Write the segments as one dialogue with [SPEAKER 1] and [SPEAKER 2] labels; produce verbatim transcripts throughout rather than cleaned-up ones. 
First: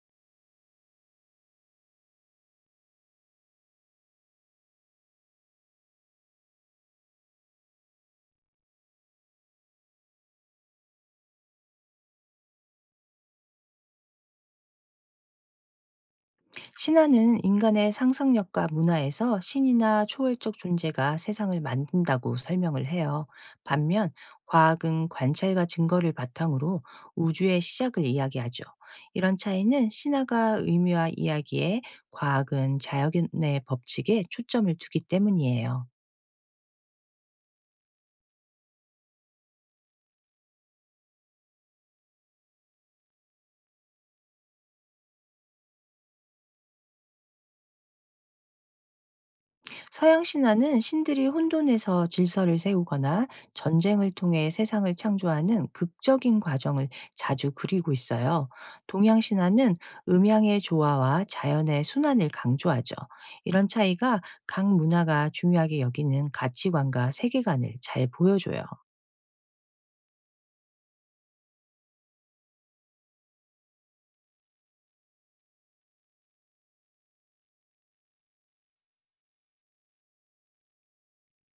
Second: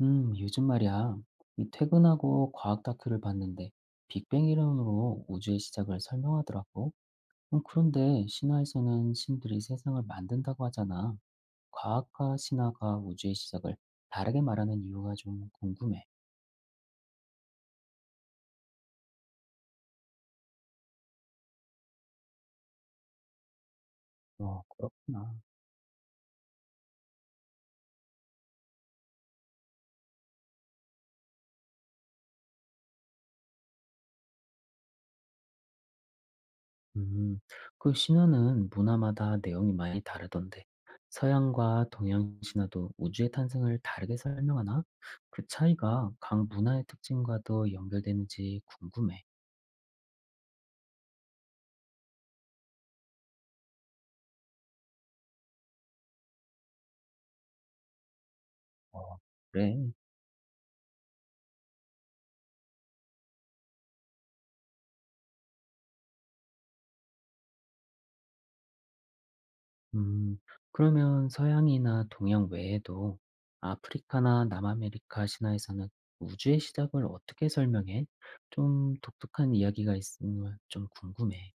[SPEAKER 1] 음, 요즘 말이야. 이 퇴근하고 과학 다큐를 봤는데 빅뱅 이론으로 우주의 시작을 설명하더라고. 음, 그런데 신화에서는 신들이 세상을 만든다고 하잖아. 과학과 신화가 우주의 시작을 다르게 말하는 이유가 좀 궁금해.
[SPEAKER 2] 신화는 인간의 상상력과 문화에서 신이나 초월적 존재가 세상을 만든다고 설명을 해요. 반면
[SPEAKER 1] 어,
[SPEAKER 2] 과학은
[SPEAKER 1] 그렇구나.
[SPEAKER 2] 관찰과 증거를 바탕으로 우주의 시작을 이야기하죠. 이런 차이는 신화가 의미와 이야기에, 과학은 자연의 법칙에 초점을 두기 때문이에요.
[SPEAKER 1] 음, 그 신화는 문화마다 내용이 많이 다르던데 서양과 동양 신화도 우주의 탄생을 다르게 설명하나? 그 차이가 각 문화의 특징과도 연결되는지 궁금해.
[SPEAKER 2] 서양 신화는 신들이 혼돈에서 질서를 세우거나 전쟁을 통해 세상을 창조하는 극적인 과정을 자주 그리고 있어요.
[SPEAKER 1] 어,
[SPEAKER 2] 동양 신화는
[SPEAKER 1] 그래.
[SPEAKER 2] 음양의 조화와 자연의 순환을 강조하죠. 이런 차이가 각 문화가 중요하게 여기는 가치관과 세계관을 잘 보여줘요.
[SPEAKER 1] 음, 그러면 서양이나 동양 외에도 아프리카나 남아메리카 신화에서는 우주의 시작을 어떻게 설명해? 좀 독특한 이야기가 있으면 좀 궁금해.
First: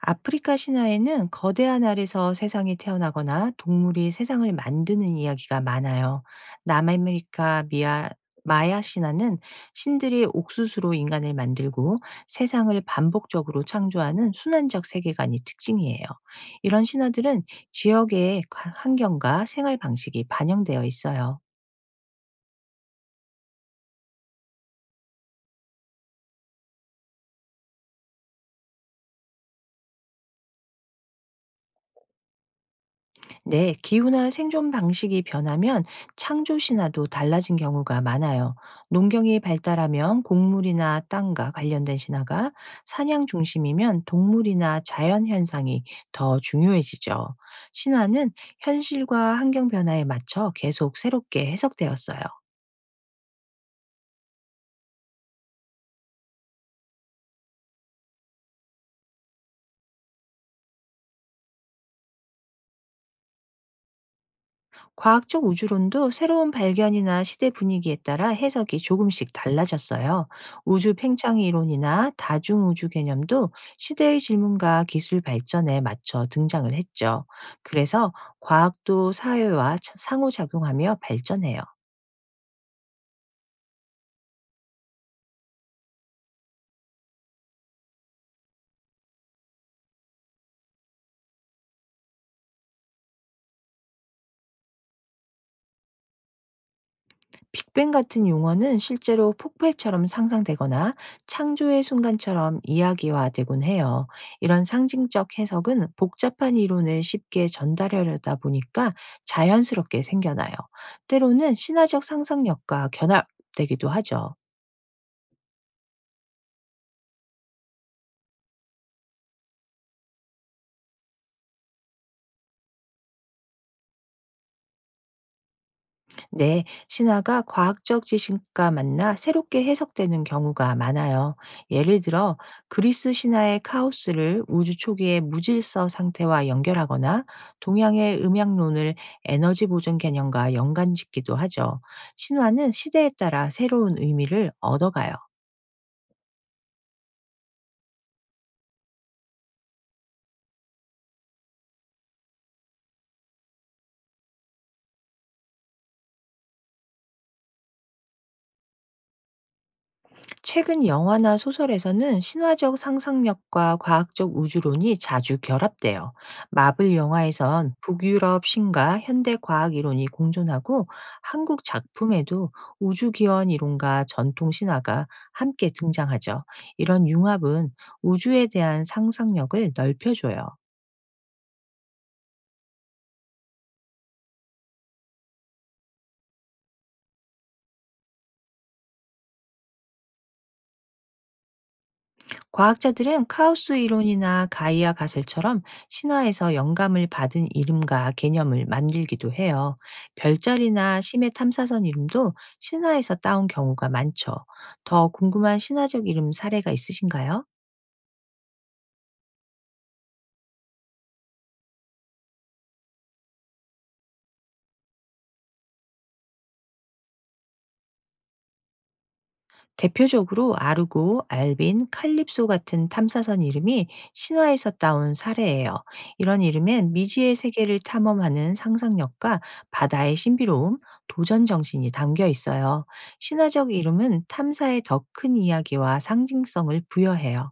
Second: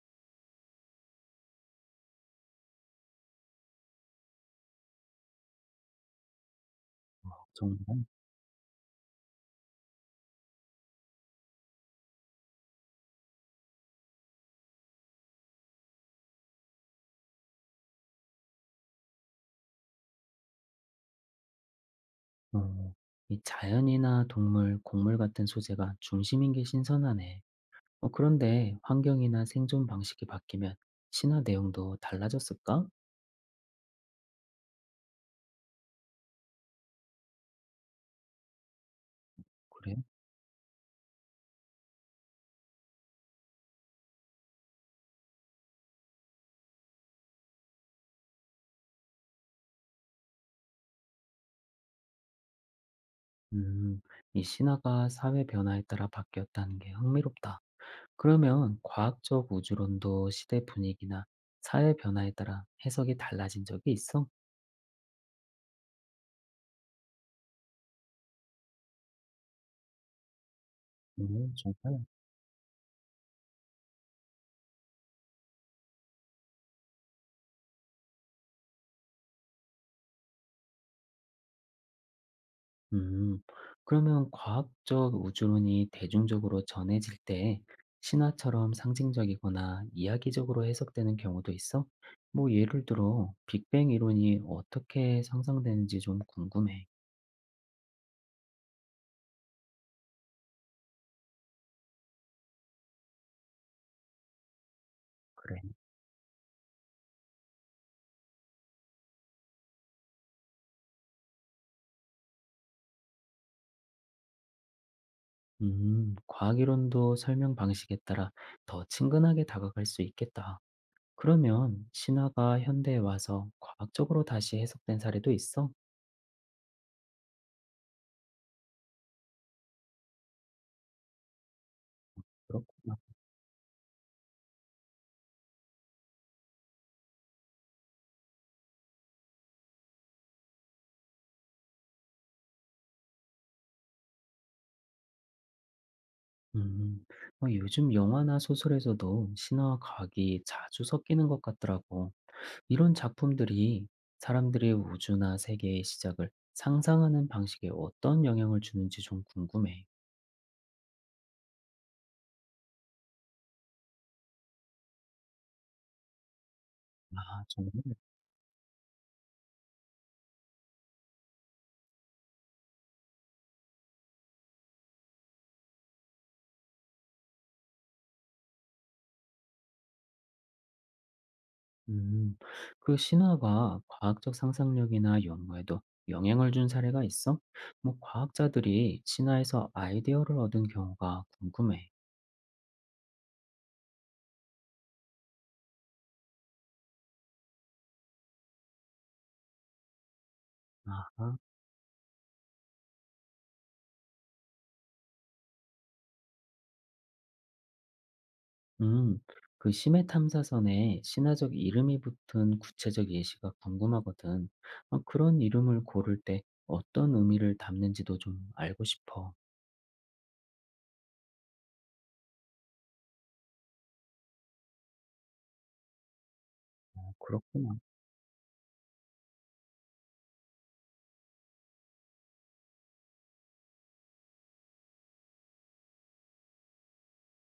[SPEAKER 2] 아프리카 신화에는 거대한 알에서 세상이 태어나거나 동물이 세상을 만드는 이야기가 많아요. 남아메리카
[SPEAKER 1] 정말.
[SPEAKER 2] 미아 마야 신화는 신들이 옥수수로 인간을 만들고 세상을 반복적으로 창조하는 순환적 세계관이 특징이에요. 이런 신화들은 지역의 가- 환경과 생활 방식이 반영되어 있어요.
[SPEAKER 1] 어, 이 자연이나 동물, 곡물 같은 소재가 중심인 게 신선하네. 어, 그런데 환경이나 생존 방식이 바뀌면 신화 내용도 달라졌을까?
[SPEAKER 2] 네, 기후나 생존 방식이 변하면 창조 신화도 달라진 경우가 많아요. 농경이
[SPEAKER 1] 그래.
[SPEAKER 2] 발달하면 곡물이나 땅과 관련된 신화가, 사냥 중심이면 동물이나 자연 현상이 더 중요해지죠. 신화는 현실과 환경 변화에 맞춰 계속 새롭게 해석되었어요.
[SPEAKER 1] 음, 이 신화가 사회 변화에 따라 바뀌었다는 게 흥미롭다. 그러면 과학적 우주론도 시대 분위기나 사회 변화에 따라 해석이 달라진 적이 있어?
[SPEAKER 2] 과학적 우주론도 새로운 발견이나 시대 분위기에 따라 해석이 조금씩 달라졌어요. 우주 팽창
[SPEAKER 1] 오, 정말?
[SPEAKER 2] 이론이나 다중 우주 개념도 시대의 질문과 기술 발전에 맞춰 등장을 했죠. 그래서 과학도 사회와 차- 상호작용하며 발전해요.
[SPEAKER 1] 음, 그러면 과학적 우주론이 대중적으로 전해질 때 신화처럼 상징적이거나 이야기적으로 해석되는 경우도 있어? 뭐 예를 들어 빅뱅 이론이 어떻게 상상되는지 좀 궁금해.
[SPEAKER 2] 빅뱅 같은 용어는 실제로 폭발처럼 상상되거나 창조의 순간처럼 이야기화되곤 해요. 이런 상징적
[SPEAKER 1] 그래.
[SPEAKER 2] 해석은 복잡한 이론을 쉽게 전달하려다 보니까 자연스럽게 생겨나요. 때로는 신화적 상상력과 견합되기도 하죠.
[SPEAKER 1] 음, 과학 이론도 설명 방식에 따라 더 친근하게 다가갈 수 있겠다. 그러면 신화가 현대에 와서 과학적으로 다시 해석된 사례도 있어?
[SPEAKER 2] 네, 신화가 과학적 지식과 만나 새롭게 해석되는 경우가 많아요. 예를 들어,
[SPEAKER 1] 그렇구나.
[SPEAKER 2] 그리스 신화의 카오스를 우주 초기의 무질서 상태와 연결하거나, 동양의 음양론을 에너지 보존 개념과 연관 짓기도 하죠. 신화는 시대에 따라 새로운 의미를 얻어가요.
[SPEAKER 1] 음, 어, 요즘 영화나 소설에서도 신화와 과학이 자주 섞이는 것 같더라고. 이런 작품들이 사람들의 우주나 세계의 시작을 상상하는 방식에 어떤 영향을 주는지 좀 궁금해.
[SPEAKER 2] 최근 영화나 소설에서는 신화적 상상력과 과학적 우주론이 자주 결합돼요. 마블
[SPEAKER 1] 아, 정말?
[SPEAKER 2] 영화에선 북유럽 신과 현대 과학 이론이 공존하고, 한국 작품에도 우주 기원 이론과 전통 신화가 함께 등장하죠. 이런 융합은 우주에 대한 상상력을 넓혀줘요.
[SPEAKER 1] 음, 그 신화가 과학적 상상력이나 연구에도 영향을 준 사례가 있어? 뭐 과학자들이 신화에서 아이디어를 얻은 경우가 궁금해.
[SPEAKER 2] 과학자들은 카오스 이론이나 가이아 가설처럼 신화에서 영감을 받은 이름과 개념을 만들기도 해요. 별자리나 심해
[SPEAKER 1] 아하.
[SPEAKER 2] 탐사선 이름도 신화에서 따온 경우가 많죠. 더 궁금한 신화적 이름 사례가 있으신가요?
[SPEAKER 1] 음. 그 심해 탐사선에 신화적 이름이 붙은 구체적 예시가 궁금하거든. 어, 그런 이름을 고를 때 어떤 의미를 담는지도 좀 알고 싶어.
[SPEAKER 2] 대표적으로 아르고, 알빈, 칼립소 같은 탐사선 이름이 신화에서 따온 사례예요. 이런 이름엔
[SPEAKER 1] 어,
[SPEAKER 2] 미지의 세계를
[SPEAKER 1] 그렇구나.
[SPEAKER 2] 탐험하는 상상력과 바다의 신비로움, 도전 정신이 담겨 있어요. 신화적 이름은 탐사의 더 큰 이야기와 상징성을 부여해요.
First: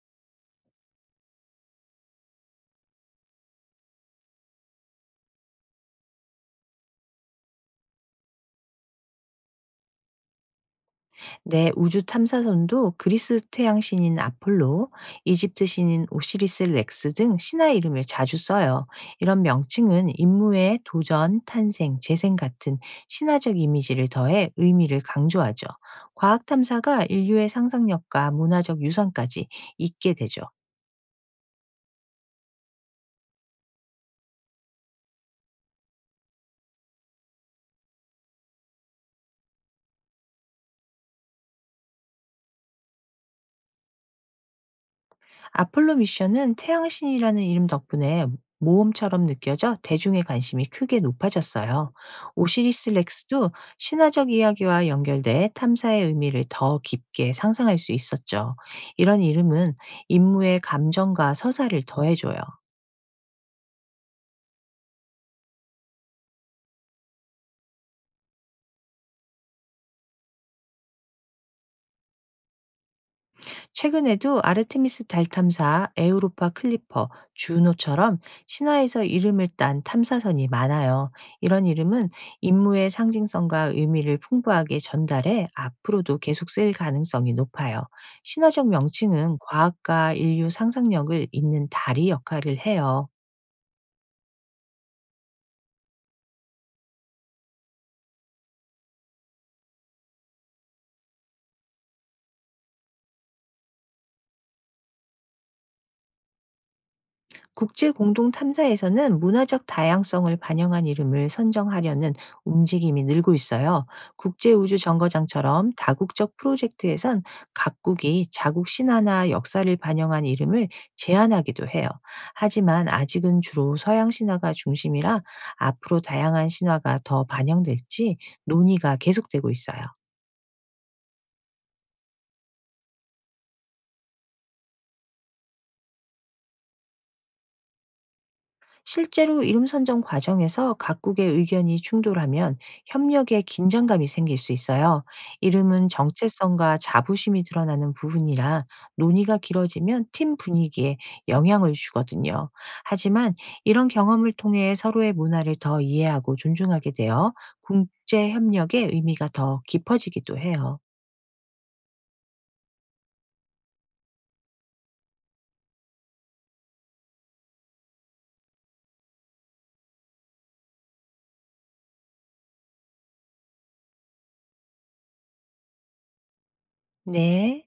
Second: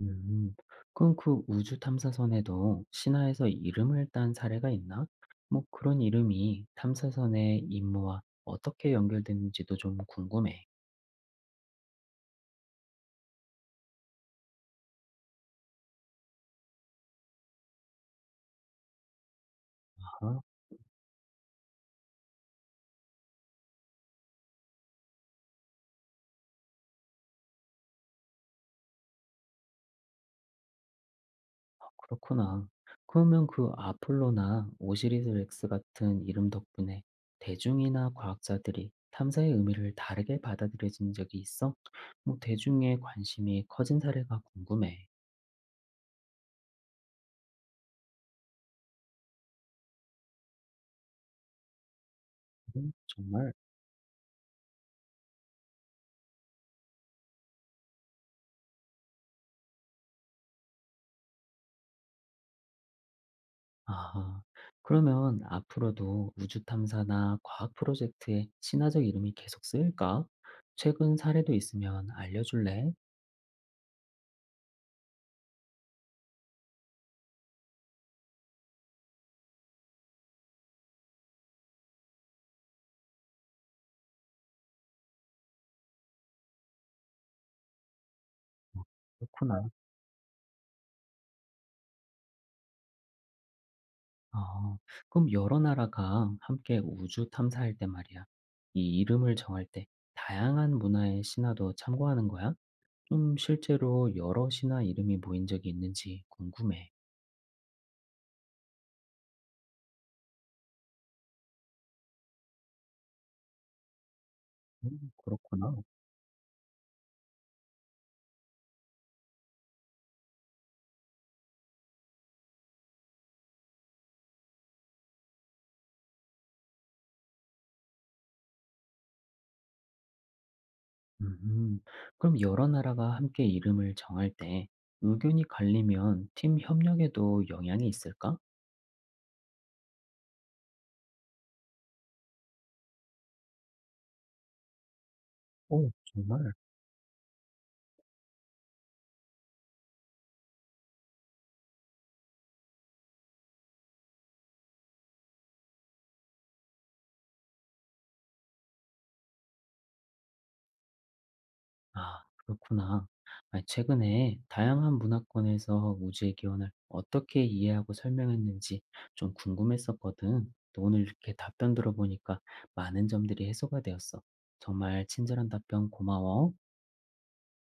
[SPEAKER 1] 음. 그럼 그 우주 탐사선에도 신화에서 이름을 딴 사례가 있나? 뭐 그런 이름이 탐사선의 임무와 어떻게 연결되는지도 좀 궁금해.
[SPEAKER 2] 네, 우주 탐사선도 그리스 태양 신인 아폴로, 이집트 신인 오시리스 렉스 등 신화 이름을 자주 써요. 이런 명칭은 인물의 도전, 탄생, 재생 같은 신화적 이미지를 더해 의미를 강조하죠. 과학 탐사가 인류의 상상력과 문화적 유산까지 있게 되죠.
[SPEAKER 1] 그렇구나. 그러면 그 아폴로나 오시리스 렉스 같은 이름 덕분에 대중이나 과학자들이 탐사의 의미를 다르게 받아들여진 적이 있어? 뭐 대중의 관심이 커진 사례가 궁금해.
[SPEAKER 2] 아폴로 미션은 태양신이라는 이름 덕분에 모험처럼 느껴져 대중의 관심이 크게 높아졌어요. 오시리스
[SPEAKER 1] 음,
[SPEAKER 2] 렉스도
[SPEAKER 1] 정말?
[SPEAKER 2] 신화적 이야기와 연결돼 탐사의 의미를 더 깊게 상상할 수 있었죠. 이런 이름은 임무의 감정과 서사를 더해줘요.
[SPEAKER 1] 아, 그러면 앞으로도 우주 탐사나 과학 프로젝트에 신화적 이름이 계속 쓰일까? 최근 사례도 있으면 알려줄래?
[SPEAKER 2] 최근에도 아르테미스 달 탐사, 에우로파 클리퍼, 주노처럼 신화에서 이름을 딴 탐사선이 많아요. 이런 이름은 임무의 상징성과 의미를 풍부하게 전달해 앞으로도 계속 쓰일 가능성이 높아요. 신화적 명칭은
[SPEAKER 1] 그렇구나.
[SPEAKER 2] 과학과 인류 상상력을 잇는 다리 역할을 해요.
[SPEAKER 1] 아, 그럼 여러 나라가 함께 우주 탐사할 때 말이야. 이 이름을 정할 때 다양한 문화의 신화도 참고하는 거야? 좀 실제로 여러 신화 이름이 모인 적이 있는지 궁금해.
[SPEAKER 2] 국제 공동 탐사에서는 문화적 다양성을 반영한 이름을 선정하려는 움직임이 늘고 있어요. 국제 우주
[SPEAKER 1] 음,
[SPEAKER 2] 정거장처럼
[SPEAKER 1] 그렇구나.
[SPEAKER 2] 다국적 프로젝트에선 각국이 자국 신화나 역사를 반영한 이름을 제안하기도 해요. 하지만 아직은 주로 서양 신화가 중심이라 앞으로 다양한 신화가 더 반영될지 논의가 계속되고 있어요.
[SPEAKER 1] 음, 그럼 여러 나라가 함께 이름을 정할 때 의견이 갈리면 팀 협력에도 영향이 있을까?
[SPEAKER 2] 실제로 이름 선정 과정에서 각국의 의견이 충돌하면 협력에 긴장감이 생길 수 있어요. 이름은
[SPEAKER 1] 오, 정말?
[SPEAKER 2] 정체성과 자부심이 드러나는 부분이라 논의가 길어지면 팀 분위기에 영향을 주거든요. 하지만 이런 경험을 통해 서로의 문화를 더 이해하고 존중하게 되어 국제 협력의 의미가 더 깊어지기도 해요.
[SPEAKER 1] 아, 그렇구나. 아니, 최근에 다양한 문화권에서 우주의 기원을 어떻게 이해하고 설명했는지 좀 궁금했었거든. 또 오늘 이렇게 답변 들어보니까 많은 점들이 해소가 되었어. 정말 친절한 답변 고마워.
[SPEAKER 2] 네.